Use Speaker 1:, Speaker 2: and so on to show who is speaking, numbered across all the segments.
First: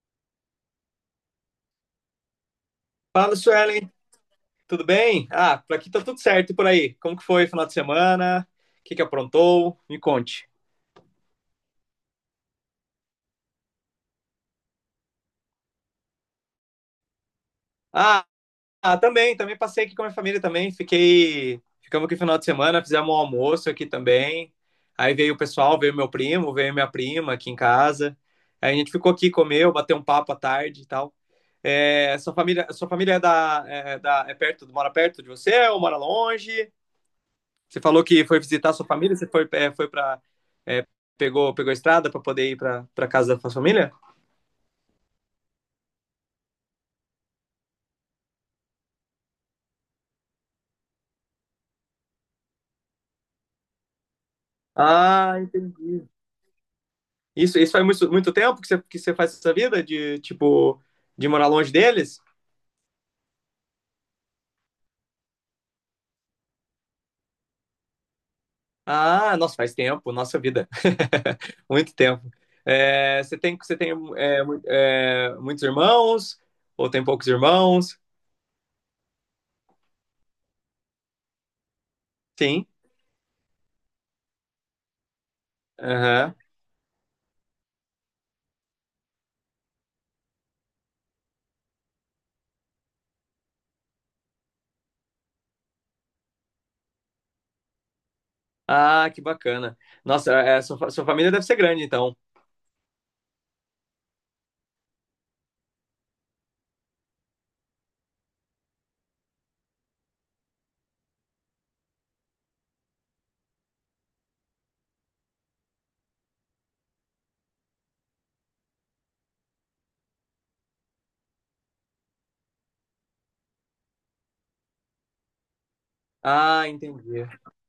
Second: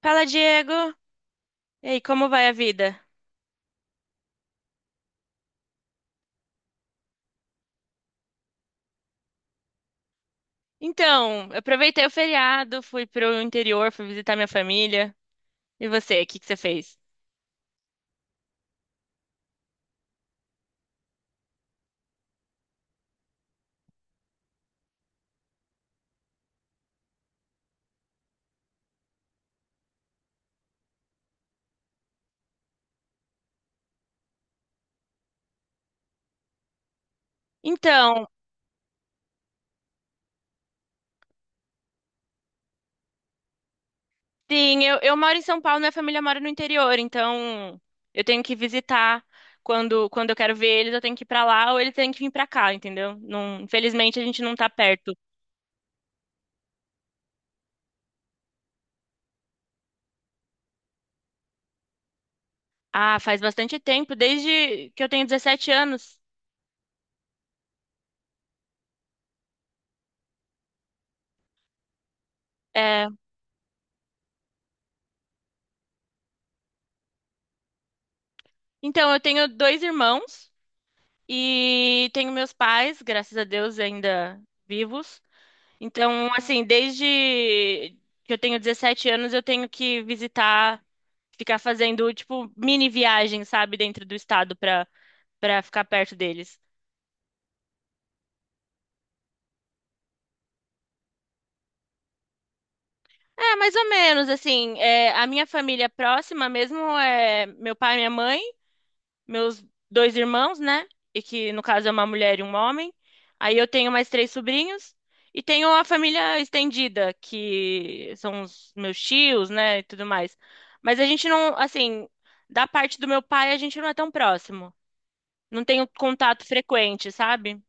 Speaker 1: Fala, Diego. E aí, como vai a vida?
Speaker 2: Fala, Suelen, tudo bem? Ah, por aqui tá tudo certo e por aí. Como que foi o final de semana? O que que aprontou? Me conte.
Speaker 1: Então, eu aproveitei o feriado, fui pro interior, fui visitar minha família. E você, o que que você fez?
Speaker 2: Ah, ah, também passei aqui com a minha família também. Ficamos aqui no final de semana, fizemos um almoço aqui também. Aí veio o pessoal, veio meu primo, veio minha prima aqui em casa. Aí a gente ficou aqui, comeu, bateu um papo à tarde e tal. É, sua família é perto, mora perto de você ou mora longe? Você falou que
Speaker 1: Então,
Speaker 2: foi visitar sua família, você foi, foi para é, pegou a estrada para poder ir para casa da sua família?
Speaker 1: sim, eu moro em São Paulo, minha família mora no interior, então eu tenho que visitar quando eu quero ver eles, eu tenho que ir pra lá ou eles têm que vir pra cá, entendeu? Não, infelizmente a gente não tá perto.
Speaker 2: Ah, entendi. Isso faz muito, muito tempo que você faz essa vida de tipo de morar longe deles?
Speaker 1: Ah, faz bastante tempo, desde que eu tenho 17 anos.
Speaker 2: Ah, nossa, faz tempo, nossa vida. Muito tempo.
Speaker 1: É,
Speaker 2: É, você tem muitos irmãos? Ou tem poucos irmãos?
Speaker 1: então, eu tenho dois irmãos. E tenho meus
Speaker 2: Sim.
Speaker 1: pais, graças a Deus, ainda vivos. Então,
Speaker 2: Aham.
Speaker 1: assim, desde que eu tenho 17 anos, eu tenho que visitar, ficar fazendo, tipo, mini viagem, sabe, dentro do estado para ficar perto deles.
Speaker 2: Ah, que bacana. Nossa, sua família deve ser grande, então.
Speaker 1: É, mais ou menos, assim, é, a minha família próxima mesmo é meu pai e minha mãe, meus dois irmãos, né? E que no caso é uma mulher e um homem. Aí eu tenho mais três sobrinhos e tenho a família estendida, que são os meus tios, né, e tudo mais. Mas a gente não, assim, da parte do meu pai a gente não é tão próximo. Não tenho contato
Speaker 2: Ah,
Speaker 1: frequente,
Speaker 2: entendi.
Speaker 1: sabe?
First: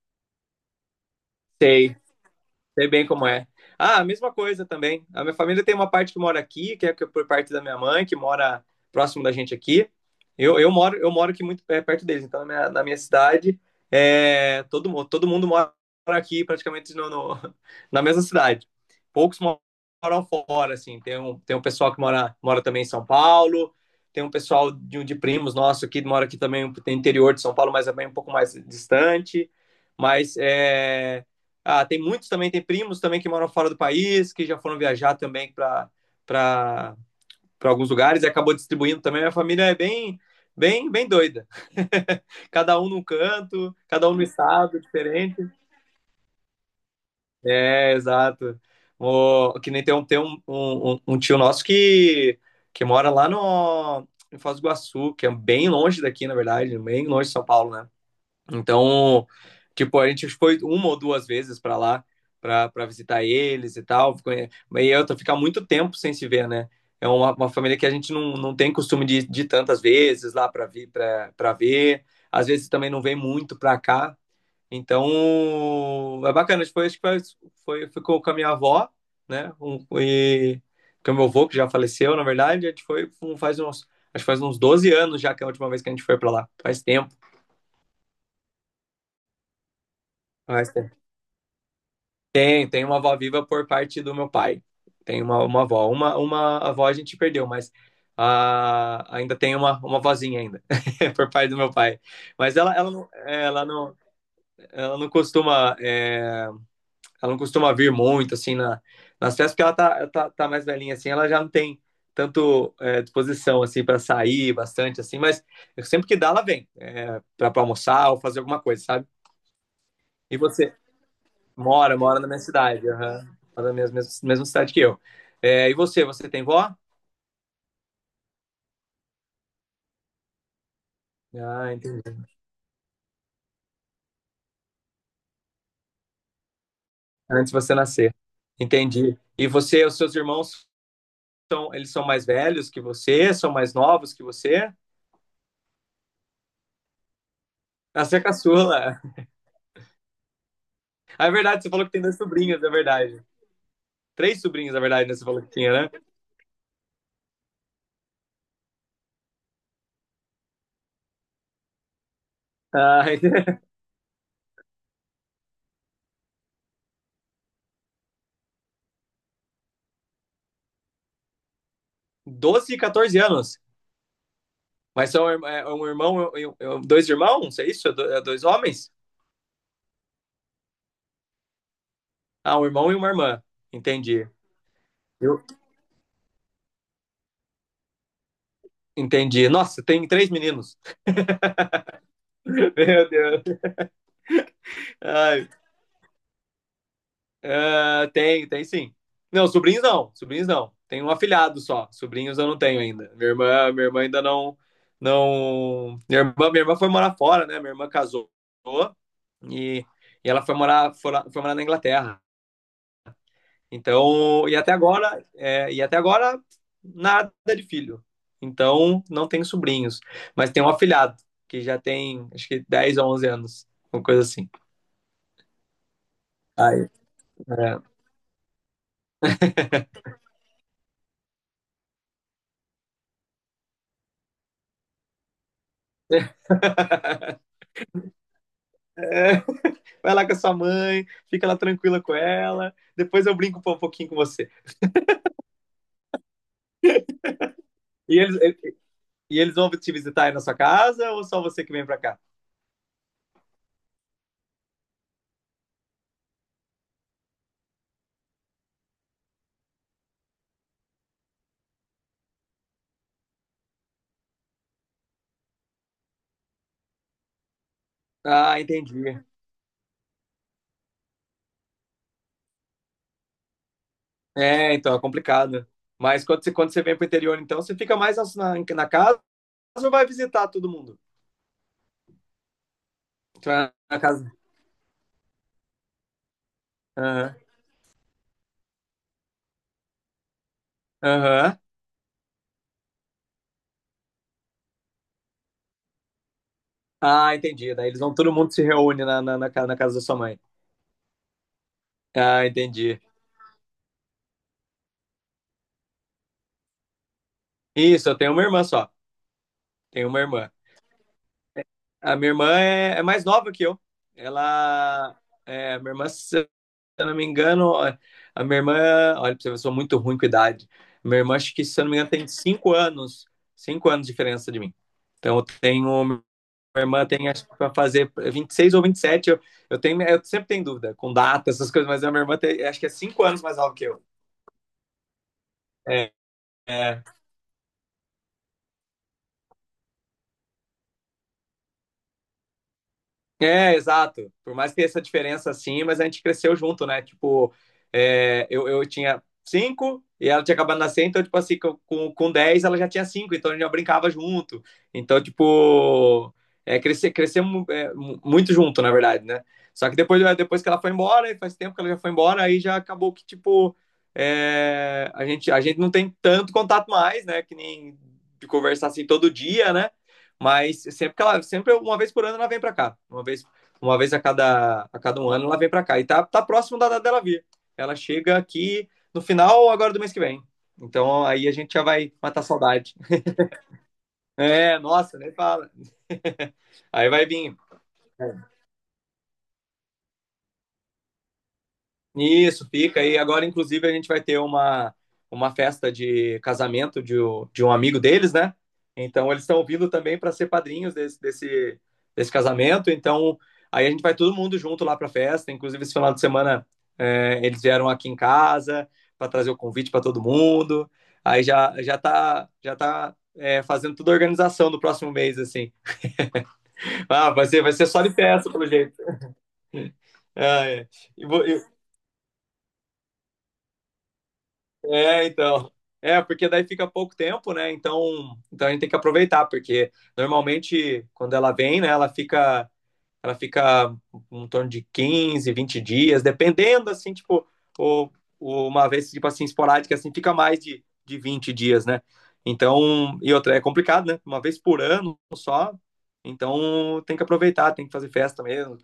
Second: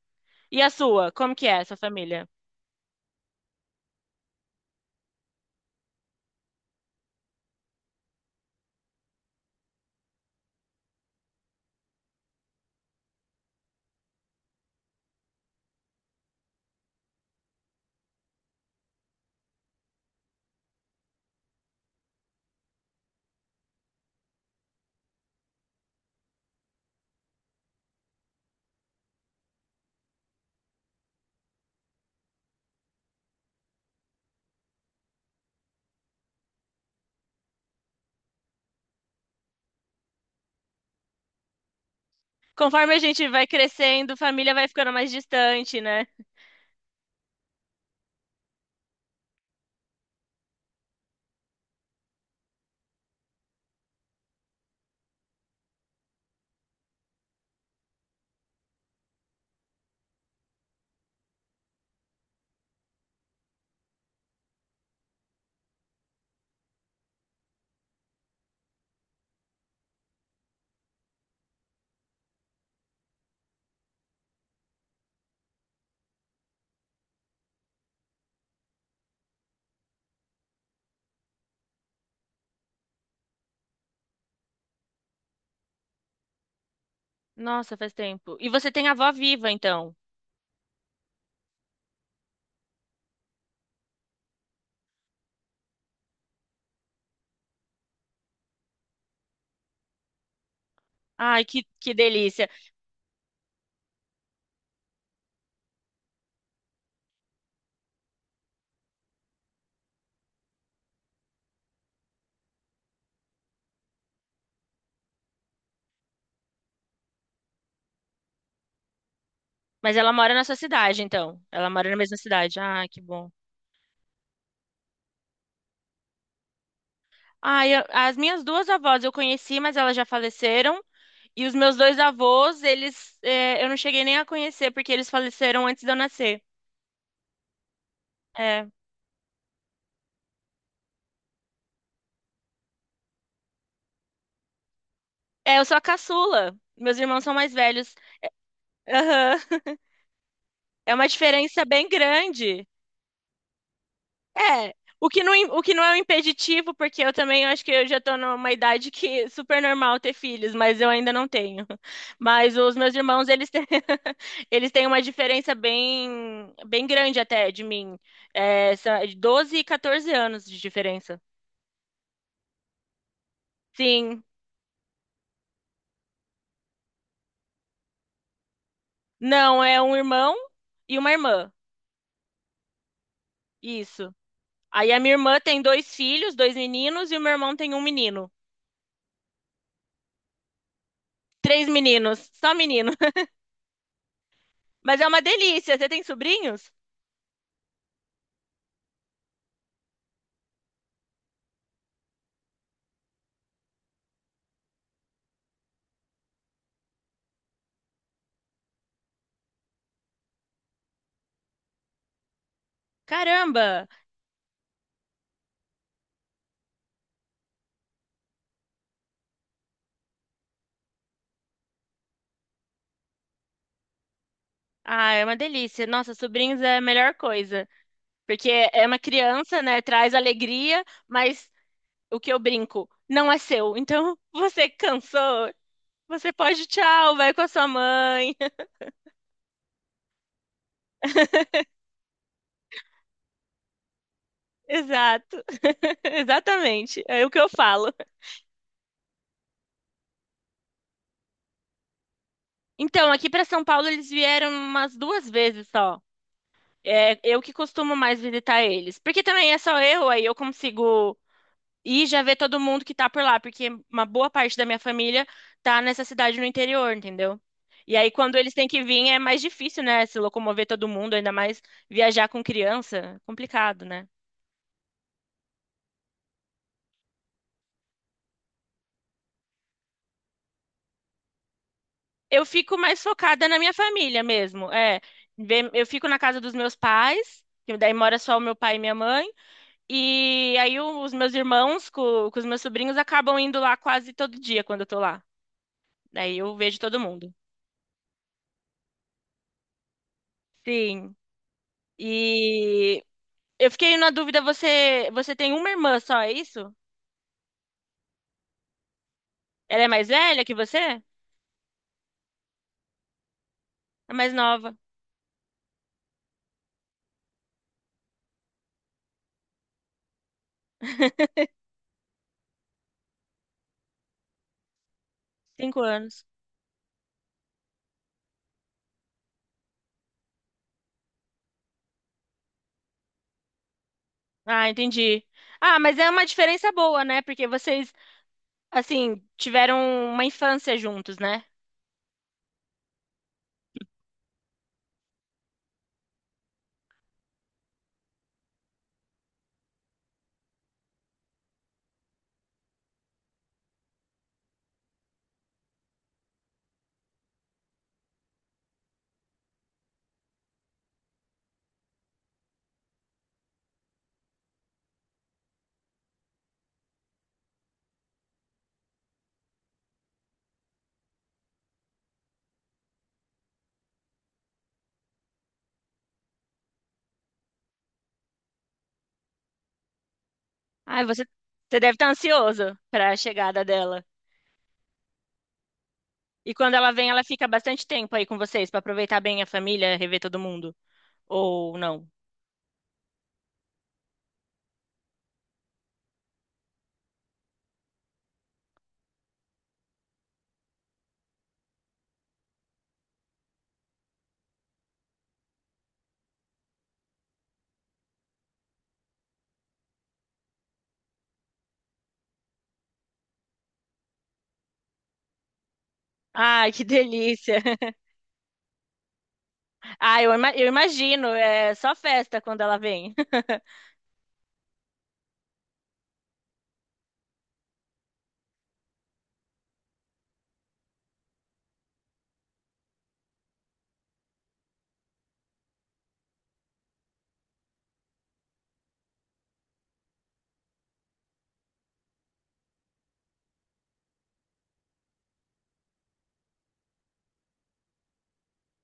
Speaker 1: E a sua? Como que é essa
Speaker 2: Sei.
Speaker 1: família?
Speaker 2: Sei bem como é. Ah, a mesma coisa também. A minha família tem uma parte que mora aqui, por parte da minha mãe, que mora próximo da gente aqui. Eu moro aqui muito perto deles, então na minha cidade, todo mundo mora aqui praticamente na mesma cidade. Poucos moram fora, assim. Tem um pessoal que mora também em São Paulo, tem um pessoal de primos nosso aqui, mora aqui também, um, tem interior de São Paulo, mas é bem um pouco mais distante. Mas é. Ah, tem muitos também, tem primos também que moram fora do país, que já foram viajar também para alguns lugares e acabou distribuindo também. Minha família é bem, bem, bem doida. Cada um
Speaker 1: Conforme a
Speaker 2: num
Speaker 1: gente vai
Speaker 2: canto, cada um
Speaker 1: crescendo,
Speaker 2: no
Speaker 1: família vai
Speaker 2: estado
Speaker 1: ficando mais
Speaker 2: diferente.
Speaker 1: distante, né?
Speaker 2: É, exato. O, que nem tem um tio nosso que mora lá no, em Foz do Iguaçu, que é bem longe daqui, na verdade, bem longe de São Paulo, né? Então, tipo, a gente foi uma ou duas vezes para lá para visitar eles e tal. E eu tô ficar muito tempo sem se ver, né? É uma família que a gente não tem costume de tantas vezes lá para vir para ver. Às vezes também não vem muito para cá. Então, é bacana. Tipo, acho que ficou com a minha avó, né? E com o meu avô, que já faleceu, na verdade. A gente foi um- faz uns, acho que faz uns 12 anos já que é a última vez que a gente foi para lá. Faz tempo.
Speaker 1: Nossa, faz tempo. E você tem a avó viva, então.
Speaker 2: Faz tempo. Tem uma avó viva por parte do meu pai. Tem uma avó. Uma avó a gente perdeu, mas ah, ainda tem uma vozinha ainda, por
Speaker 1: Ai,
Speaker 2: parte do
Speaker 1: que,
Speaker 2: meu
Speaker 1: que
Speaker 2: pai.
Speaker 1: delícia.
Speaker 2: Mas não, ela, não, ela não costuma vir muito assim nas festas, porque ela tá mais velhinha assim, ela já não tem tanto disposição assim para sair bastante assim, mas sempre que dá ela vem, para almoçar ou fazer alguma coisa, sabe?
Speaker 1: Mas ela mora
Speaker 2: E
Speaker 1: na sua
Speaker 2: você?
Speaker 1: cidade, então. Ela mora na
Speaker 2: Mora,
Speaker 1: mesma
Speaker 2: mora na minha
Speaker 1: cidade. Ah,
Speaker 2: cidade,
Speaker 1: que
Speaker 2: aham.
Speaker 1: bom.
Speaker 2: Mora na mesma cidade que eu. É, e você tem vó?
Speaker 1: Ah, as minhas duas avós eu conheci, mas elas já faleceram. E os
Speaker 2: Ah,
Speaker 1: meus dois
Speaker 2: entendi.
Speaker 1: avós, eles, é, eu não cheguei nem a conhecer, porque eles faleceram antes de eu nascer.
Speaker 2: Antes de você nascer.
Speaker 1: É.
Speaker 2: Entendi. E você, os seus irmãos, eles são mais velhos que você? São mais novos que você?
Speaker 1: É, eu sou a caçula. Meus irmãos são mais velhos.
Speaker 2: Ah, você é caçula.
Speaker 1: Aham. É uma
Speaker 2: Ah, é verdade,
Speaker 1: diferença
Speaker 2: você falou
Speaker 1: bem
Speaker 2: que tem dois sobrinhos,
Speaker 1: grande.
Speaker 2: é verdade. Três
Speaker 1: É,
Speaker 2: sobrinhos, na verdade,
Speaker 1: o
Speaker 2: né?
Speaker 1: que
Speaker 2: Você
Speaker 1: não,
Speaker 2: falou
Speaker 1: im-
Speaker 2: que
Speaker 1: o
Speaker 2: tinha,
Speaker 1: que não
Speaker 2: né?
Speaker 1: é um impeditivo, porque eu também acho que eu já tô numa idade que é super normal ter filhos, mas eu ainda não tenho. Mas os meus
Speaker 2: Ah,
Speaker 1: irmãos, eles têm, eles têm uma diferença bem, bem grande até de mim. É, são 12 e 14 anos de diferença.
Speaker 2: 12 e 14 anos.
Speaker 1: Sim,
Speaker 2: Mas são irm- é é um irmão, dois irmãos? É isso? É dois homens?
Speaker 1: não, é um irmão e uma irmã.
Speaker 2: Ah, um irmão e uma irmã.
Speaker 1: Isso.
Speaker 2: Entendi.
Speaker 1: Aí a minha
Speaker 2: E
Speaker 1: irmã tem dois filhos, dois meninos, e o meu irmão tem um menino.
Speaker 2: Entendi. Nossa, tem três meninos.
Speaker 1: Três meninos, só
Speaker 2: Meu
Speaker 1: menino.
Speaker 2: Deus.
Speaker 1: Mas é uma
Speaker 2: Ai,
Speaker 1: delícia. Você tem sobrinhos?
Speaker 2: ah, tem sim. Não, sobrinhos não, sobrinhos não. Tenho um afilhado só. Sobrinhos eu não tenho ainda. Minha irmã ainda não, não. Minha irmã foi morar fora, né? Minha irmã casou e, e ela foi morar na Inglaterra.
Speaker 1: Caramba!
Speaker 2: Então, e até agora, é, e até agora nada de filho. Então, não tenho sobrinhos, mas tenho um afilhado que já tem acho que 10 a 11 anos, uma coisa assim.
Speaker 1: Ah, é uma delícia. Nossa, sobrinhos é a
Speaker 2: Aí,
Speaker 1: melhor coisa. Porque é uma criança, né? Traz alegria, mas o que eu brinco não é seu. Então, você cansou, você pode, tchau, vai com a sua mãe.
Speaker 2: É, é, vai lá com a sua mãe, fica lá tranquila com ela, depois eu brinco um pouquinho com você.
Speaker 1: Exato. Exatamente. É o que eu falo.
Speaker 2: E eles, e eles vão te visitar aí na sua casa ou só você que vem pra cá?
Speaker 1: Então, aqui para São Paulo eles vieram umas duas vezes só. É eu que costumo mais visitar eles. Porque também é só eu, aí eu consigo e já ver todo mundo que tá por lá, porque uma boa parte da minha família tá nessa cidade no interior, entendeu? E aí, quando eles
Speaker 2: Ah,
Speaker 1: têm que vir, é
Speaker 2: entendi.
Speaker 1: mais difícil, né? Se locomover todo mundo, ainda mais viajar com criança, complicado, né?
Speaker 2: É, então é complicado. Mas quando você vem pro interior, então, você fica mais na casa ou vai visitar todo mundo?
Speaker 1: Eu fico mais focada
Speaker 2: Tu
Speaker 1: na
Speaker 2: vai
Speaker 1: minha
Speaker 2: na
Speaker 1: família
Speaker 2: casa.
Speaker 1: mesmo. É, eu fico na casa dos meus
Speaker 2: Aham.
Speaker 1: pais, que daí mora só o meu pai e minha mãe. E aí, os meus
Speaker 2: Aham.
Speaker 1: irmãos com os meus sobrinhos acabam indo lá quase todo dia quando eu tô lá. Daí eu vejo todo mundo.
Speaker 2: Ah, entendi. Daí eles vão, todo mundo se reúne na casa da sua mãe.
Speaker 1: Sim.
Speaker 2: Ah, entendi.
Speaker 1: E eu fiquei na dúvida, você tem uma irmã só, é isso?
Speaker 2: Isso, eu tenho uma irmã só.
Speaker 1: Ela é mais
Speaker 2: Tenho uma
Speaker 1: velha
Speaker 2: irmã.
Speaker 1: que você?
Speaker 2: A minha irmã é mais nova que eu.
Speaker 1: É mais nova,
Speaker 2: Ela. É, a minha irmã, se eu não me engano, a minha irmã. Olha, pra você ver, eu sou muito ruim com idade. Minha irmã, acho que, se eu não me engano, tem 5 anos. 5 anos de diferença de mim. Então, eu
Speaker 1: cinco
Speaker 2: tenho. Minha
Speaker 1: anos.
Speaker 2: irmã tem, acho que, pra fazer 26 ou 27. Eu sempre tenho dúvida com data, essas coisas, mas a minha irmã tem, acho que é 5 anos mais nova que eu.
Speaker 1: Ah, entendi. Ah, mas é
Speaker 2: É,
Speaker 1: uma diferença
Speaker 2: é,
Speaker 1: boa, né? Porque vocês, assim, tiveram uma infância juntos, né?
Speaker 2: É, exato. Por mais que essa diferença assim, mas a gente cresceu junto, né? Tipo, eu tinha cinco e ela tinha acabado de nascer, então, tipo assim, com 10 ela já tinha cinco, então a gente já brincava junto. Então, tipo, crescemos muito junto, na verdade, né? Só que depois que ela foi embora, e faz tempo que ela já foi embora, aí já acabou que, tipo, a gente não tem tanto contato mais, né? Que nem de conversar assim todo dia, né? Mas sempre uma vez por ano ela vem para cá, uma vez a cada um ano ela vem para cá e tá próximo da data dela vir. Ela chega aqui no final agora do mês que vem.
Speaker 1: Ah, você,
Speaker 2: Então aí a gente
Speaker 1: você
Speaker 2: já
Speaker 1: deve estar
Speaker 2: vai matar a
Speaker 1: ansioso
Speaker 2: saudade.
Speaker 1: para a chegada dela.
Speaker 2: É, nossa, nem fala.
Speaker 1: E quando ela vem,
Speaker 2: Aí
Speaker 1: ela
Speaker 2: vai
Speaker 1: fica
Speaker 2: vir.
Speaker 1: bastante tempo aí com vocês para aproveitar bem a família, rever todo mundo. Ou não?
Speaker 2: Isso, fica. E agora, inclusive, a gente vai ter uma festa de casamento de um amigo deles, né? Então, eles estão vindo também para ser padrinhos desse casamento. Então, aí a gente vai todo mundo junto lá para a festa. Inclusive, esse final de semana, eles vieram aqui em casa para trazer o convite para todo mundo. Aí já tá fazendo toda a organização do próximo mês, assim.
Speaker 1: Ai, que
Speaker 2: Ah, vai
Speaker 1: delícia!
Speaker 2: ser, vai ser só de festa, pelo jeito.
Speaker 1: Ah, eu, ima-
Speaker 2: Ah,
Speaker 1: eu
Speaker 2: é. E,
Speaker 1: imagino,
Speaker 2: vo- e
Speaker 1: é só festa quando ela vem.
Speaker 2: É, então. É, porque daí fica pouco tempo, né? Então a gente tem que aproveitar, porque normalmente quando ela vem, né, ela fica em torno de 15, 20 dias, dependendo assim, tipo, ou, ou uma vez tipo assim esporádica assim, fica mais de 20 dias, né? Então, e outra é complicado, né? Uma vez por ano só. Então, tem que aproveitar, tem que fazer festa mesmo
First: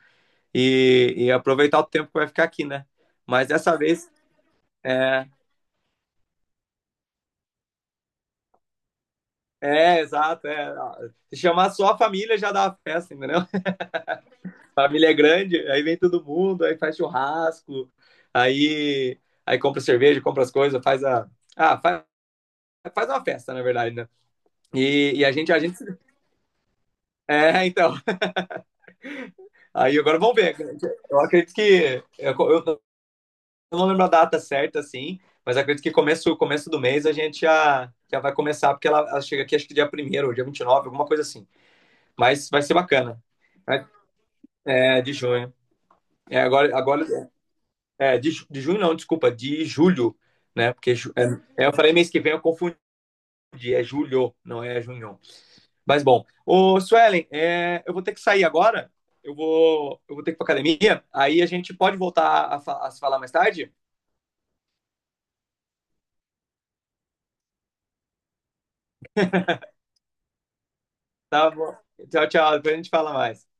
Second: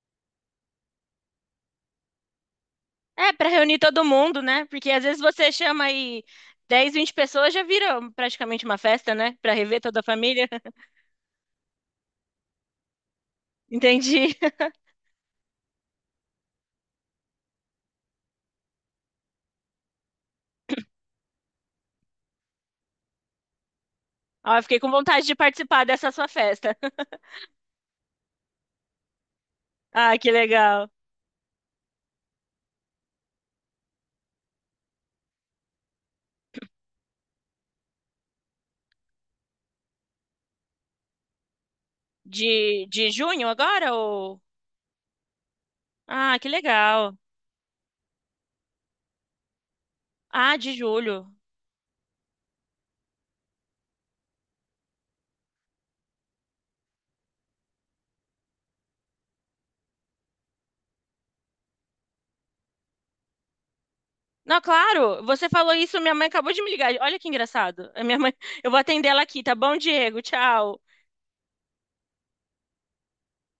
Speaker 2: e aproveitar o tempo que vai ficar aqui, né?
Speaker 1: É,
Speaker 2: Mas
Speaker 1: para
Speaker 2: dessa
Speaker 1: reunir todo
Speaker 2: vez,
Speaker 1: mundo, né? Porque às vezes
Speaker 2: é,
Speaker 1: você chama aí 10, 20 pessoas, já vira praticamente uma festa, né? Para rever toda
Speaker 2: É,
Speaker 1: a família.
Speaker 2: exato. É. Se chamar só a família já dá a festa, entendeu?
Speaker 1: Entendi.
Speaker 2: A família é grande, aí vem todo mundo, aí faz churrasco, aí compra cerveja, compra as coisas, faz a. Ah, faz uma festa, na verdade, né?
Speaker 1: Ó, fiquei com
Speaker 2: E,
Speaker 1: vontade
Speaker 2: e a
Speaker 1: de
Speaker 2: gente, a gente.
Speaker 1: participar dessa sua festa.
Speaker 2: É, então. Aí
Speaker 1: Ah,
Speaker 2: agora
Speaker 1: que
Speaker 2: vamos ver.
Speaker 1: legal.
Speaker 2: Eu acredito que. Eu não lembro a data certa, assim, mas acredito que começo do mês a gente já vai começar, porque ela chega aqui acho que dia primeiro, ou dia 29, alguma coisa assim. Mas vai ser
Speaker 1: De
Speaker 2: bacana.
Speaker 1: junho
Speaker 2: Vai-
Speaker 1: agora? Ou...
Speaker 2: É, de junho.
Speaker 1: Ah,
Speaker 2: É,
Speaker 1: que
Speaker 2: agora
Speaker 1: legal.
Speaker 2: de junho não, desculpa, de julho,
Speaker 1: Ah,
Speaker 2: né?
Speaker 1: de
Speaker 2: Porque ju- é,
Speaker 1: julho.
Speaker 2: é, eu falei mês que vem, eu confundi, é julho, não é junho. Mas bom, ô Suelen, eu vou ter que sair agora, eu vou ter que ir pra academia, aí a gente pode voltar a se falar mais tarde?
Speaker 1: Não, claro, você falou isso, minha mãe acabou de me ligar. Olha que engraçado. A minha mãe, eu vou atender ela aqui, tá bom, Diego? Tchau.
Speaker 2: Tá bom. Tchau, tchau, depois a gente fala mais.